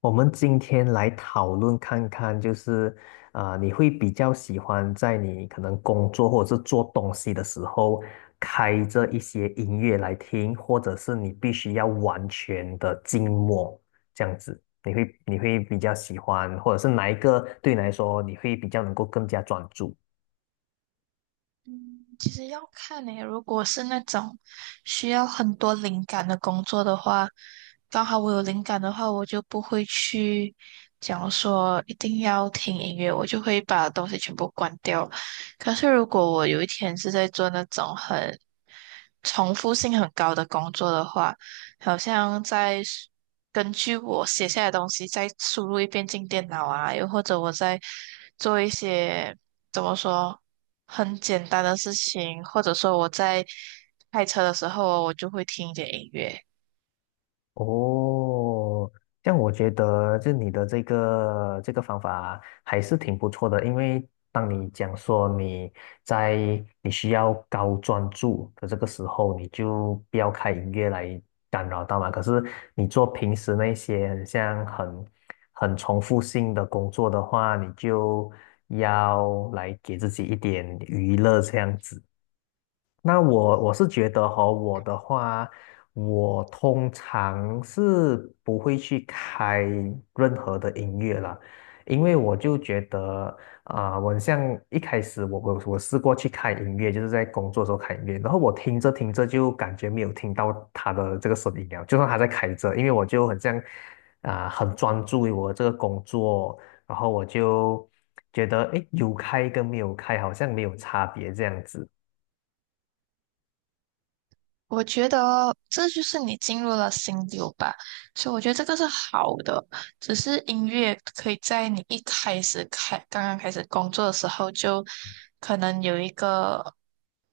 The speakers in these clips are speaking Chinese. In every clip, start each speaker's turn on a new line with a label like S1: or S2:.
S1: 我们今天来讨论看看，就是你会比较喜欢在你可能工作或者是做东西的时候，开着一些音乐来听，或者是你必须要完全的静默这样子，你会比较喜欢，或者是哪一个对你来说你会比较能够更加专注？
S2: 嗯，其实要看呢、如果是那种需要很多灵感的工作的话，刚好我有灵感的话，我就不会去讲说一定要听音乐，我就会把东西全部关掉。可是如果我有一天是在做那种很重复性很高的工作的话，好像在根据我写下来的东西再输入一遍进电脑啊，又或者我在做一些怎么说很简单的事情，或者说我在开车的时候我就会听一点音乐。
S1: 哦，这样我觉得就你的这个方法还是挺不错的，因为当你讲说你在你需要高专注的这个时候，你就不要开音乐来干扰到嘛。可是你做平时那些很像很重复性的工作的话，你就要来给自己一点娱乐这样子。那我是觉得哈，我的话，我通常是不会去开任何的音乐啦，因为我就觉得我很像一开始我试过去开音乐，就是在工作的时候开音乐，然后我听着听着就感觉没有听到他的这个声音了，就算他在开着，因为我就很像很专注于我这个工作，然后我就觉得诶，有开跟没有开好像没有差别这样子。
S2: 我觉得这就是你进入了心流吧，所以我觉得这个是好的。只是音乐可以在你一开始开开始工作的时候，就可能有一个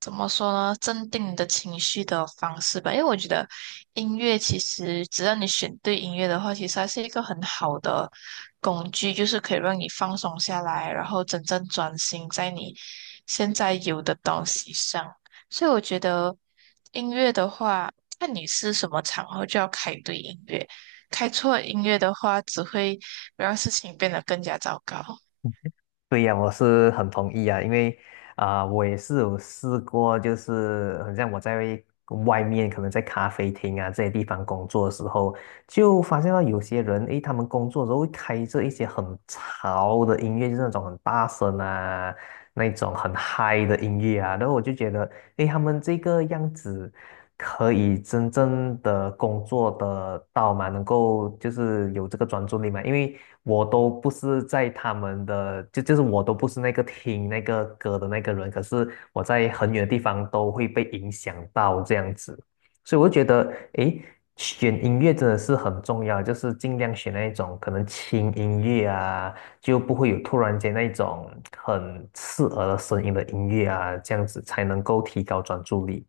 S2: 怎么说呢，镇定你的情绪的方式吧。因为我觉得音乐其实只要你选对音乐的话，其实它是一个很好的工具，就是可以让你放松下来，然后真正专心在你现在有的东西上。所以我觉得，音乐的话，看你是什么场合就要开对音乐，开错音乐的话，只会让事情变得更加糟糕。
S1: 对呀，我是很同意啊，因为我也是有试过，就是很像我在外面，可能在咖啡厅啊这些地方工作的时候，就发现到有些人，诶，他们工作的时候会开着一些很潮的音乐，就是那种很大声啊，那种很嗨的音乐啊，然后我就觉得，诶，他们这个样子可以真正的工作的到吗？能够就是有这个专注力吗？因为我都不是在他们的，就是我都不是那个听那个歌的那个人，可是我在很远的地方都会被影响到这样子，所以我就觉得，诶，选音乐真的是很重要，就是尽量选那一种可能轻音乐啊，就不会有突然间那种很刺耳的声音的音乐啊，这样子才能够提高专注力。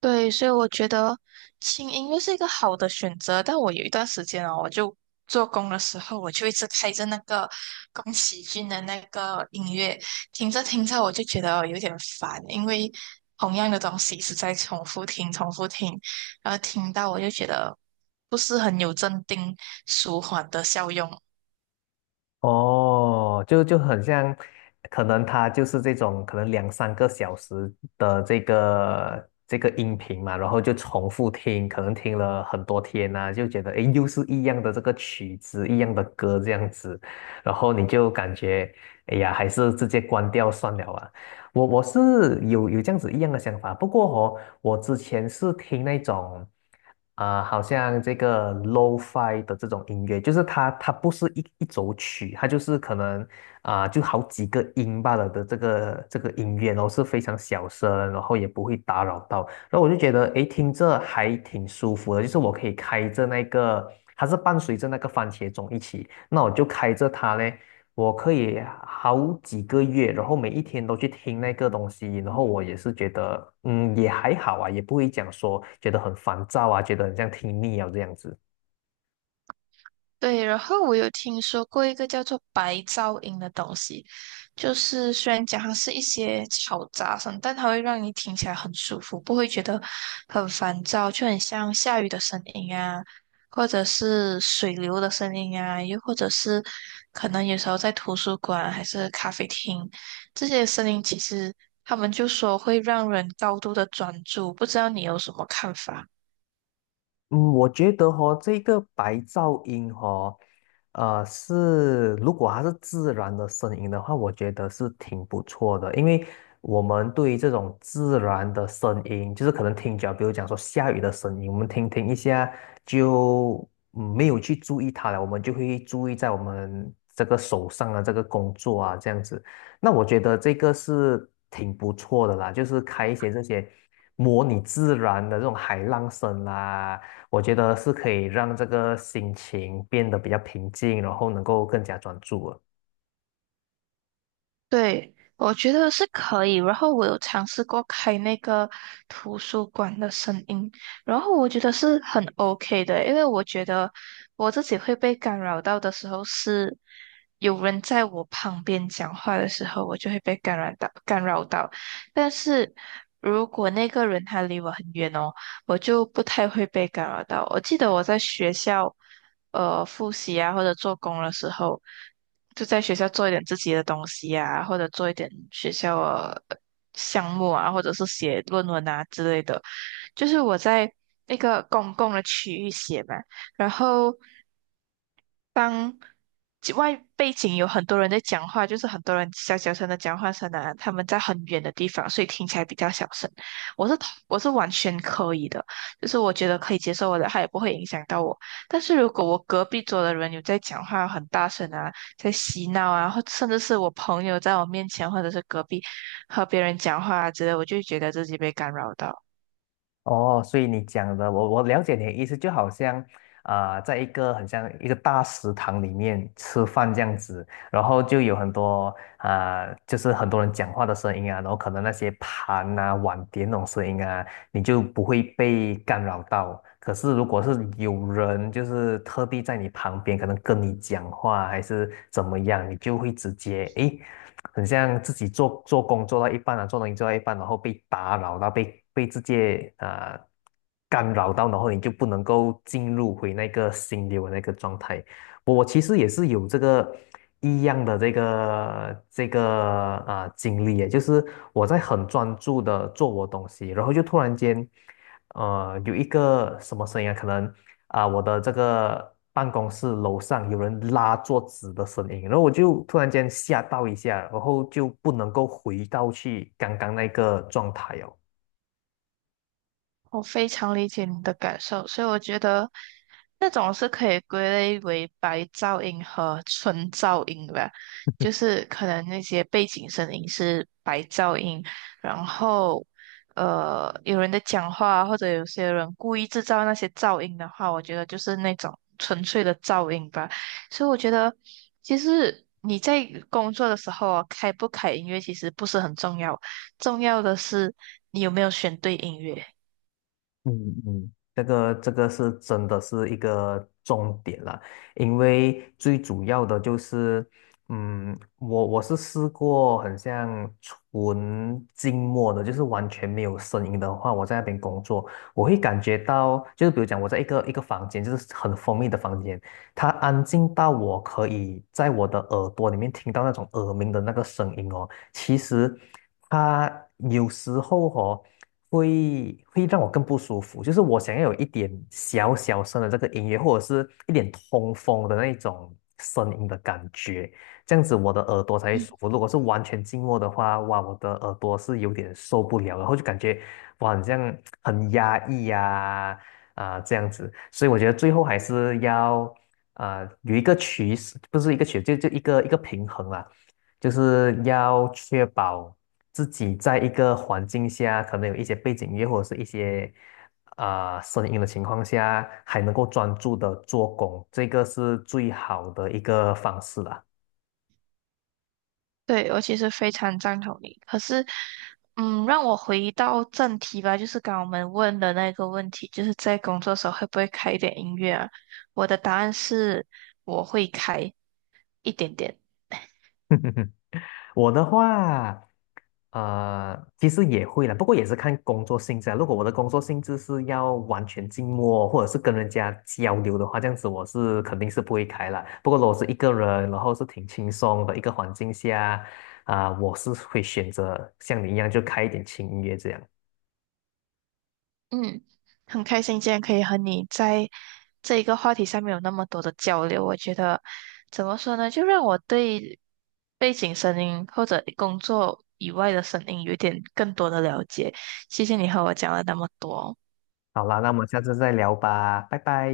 S2: 对，所以我觉得轻音乐是一个好的选择，但我有一段时间哦，我就做工的时候，我就一直开着那个宫崎骏的那个音乐，听着听着我就觉得有点烦，因为同样的东西一直在重复听、重复听，然后听到我就觉得不是很有镇定舒缓的效用。
S1: 哦，就很像，可能他就是这种可能两三个小时的这个音频嘛，然后就重复听，可能听了很多天呐，就觉得诶，又是一样的这个曲子，一样的歌这样子，然后你就感觉，哎呀，还是直接关掉算了啊。我是有这样子一样的想法，不过哦，我之前是听那种，好像这个 lo-fi 的这种音乐，就是它不是一首曲，它就是可能就好几个音罢了的这个音乐，然后是非常小声，然后也不会打扰到，然后我就觉得诶，听着还挺舒服的，就是我可以开着那个，它是伴随着那个番茄钟一起，那我就开着它呢。我可以好几个月，然后每一天都去听那个东西，然后我也是觉得，嗯，也还好啊，也不会讲说觉得很烦躁啊，觉得很像听腻啊这样子。
S2: 对，然后我有听说过一个叫做白噪音的东西，就是虽然讲它是一些嘈杂声，但它会让你听起来很舒服，不会觉得很烦躁，就很像下雨的声音啊，或者是水流的声音啊，又或者是可能有时候在图书馆还是咖啡厅，这些声音其实他们就说会让人高度的专注，不知道你有什么看法？
S1: 嗯，我觉得哈，这个白噪音哈，是如果它是自然的声音的话，我觉得是挺不错的，因为我们对于这种自然的声音，就是可能听久了比如讲说下雨的声音，我们听一下就嗯没有去注意它了，我们就会注意在我们这个手上的这个工作啊，这样子。那我觉得这个是挺不错的啦，就是开一些这些模拟自然的这种海浪声啦。我觉得是可以让这个心情变得比较平静，然后能够更加专注了。
S2: 对，我觉得是可以。然后我有尝试过开那个图书馆的声音，然后我觉得是很 OK 的，因为我觉得我自己会被干扰到的时候是有人在我旁边讲话的时候，我就会被干扰到。但是如果那个人他离我很远哦，我就不太会被干扰到。我记得我在学校复习啊或者做工的时候，就在学校做一点自己的东西啊，或者做一点学校的项目啊，或者是写论文啊之类的。就是我在那个公共的区域写嘛，然后当外背景有很多人在讲话，就是很多人小小声的讲话声啊，他们在很远的地方，所以听起来比较小声。我是我是完全可以的，就是我觉得可以接受我的，它也不会影响到我。但是如果我隔壁桌的人有在讲话很大声啊，在嬉闹啊，或甚至是我朋友在我面前，或者是隔壁和别人讲话啊之类，我就会觉得自己被干扰到。
S1: 哦，所以你讲的，我了解你的意思，就好像，啊，在一个很像一个大食堂里面吃饭这样子，然后就有很多就是很多人讲话的声音啊，然后可能那些盘啊、碗碟那种声音啊，你就不会被干扰到。可是如果是有人就是特地在你旁边，可能跟你讲话还是怎么样，你就会直接诶。很像自己做工做到一半啊，做东西做到一半，然后被打扰到，被直接干扰到，然后你就不能够进入回那个心流的那个状态。我其实也是有这个一样的这个经历耶，就是我在很专注的做我东西，然后就突然间，有一个什么声音啊，可能我的这个办公室楼上有人拉桌子的声音，然后我就突然间吓到一下，然后就不能够回到去刚刚那个状态哦。
S2: 我非常理解你的感受，所以我觉得那种是可以归类为白噪音和纯噪音吧，就是可能那些背景声音是白噪音，然后有人在讲话或者有些人故意制造那些噪音的话，我觉得就是那种纯粹的噪音吧。所以我觉得其实你在工作的时候啊，开不开音乐其实不是很重要，重要的是你有没有选对音乐。
S1: 嗯嗯，这个是真的是一个重点了，因为最主要的就是，嗯，我是试过很像纯静默的，就是完全没有声音的话，我在那边工作，我会感觉到，就是比如讲我在一个房间，就是很封闭的房间，它安静到我可以在我的耳朵里面听到那种耳鸣的那个声音哦，其实它有时候哦。会让我更不舒服，就是我想要有一点小小声的这个音乐，或者是一点通风的那种声音的感觉，这样子我的耳朵才会舒服。如果是完全静默的话，哇，我的耳朵是有点受不了，然后就感觉哇，好像很压抑呀、啊，这样子。所以我觉得最后还是要有一个取舍，不是一个取，就一个一个平衡啦。就是要确保自己在一个环境下，可能有一些背景音乐或者是一些声音的情况下，还能够专注的做工，这个是最好的一个方式啦。
S2: 对，我其实非常赞同你。可是，嗯，让我回到正题吧，就是刚刚我们问的那个问题，就是在工作时候会不会开一点音乐啊？我的答案是我会开一点点。
S1: 我的话，其实也会了，不过也是看工作性质啊。如果我的工作性质是要完全静默，或者是跟人家交流的话，这样子我是肯定是不会开了。不过如果是一个人，然后是挺轻松的一个环境下，我是会选择像你一样就开一点轻音乐这样。
S2: 嗯，很开心今天可以和你在这一个话题上面有那么多的交流。我觉得怎么说呢，就让我对背景声音或者工作以外的声音有一点更多的了解。谢谢你和我讲了那么多。
S1: 好啦，那我们下次再聊吧，拜拜。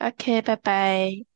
S2: OK，拜拜。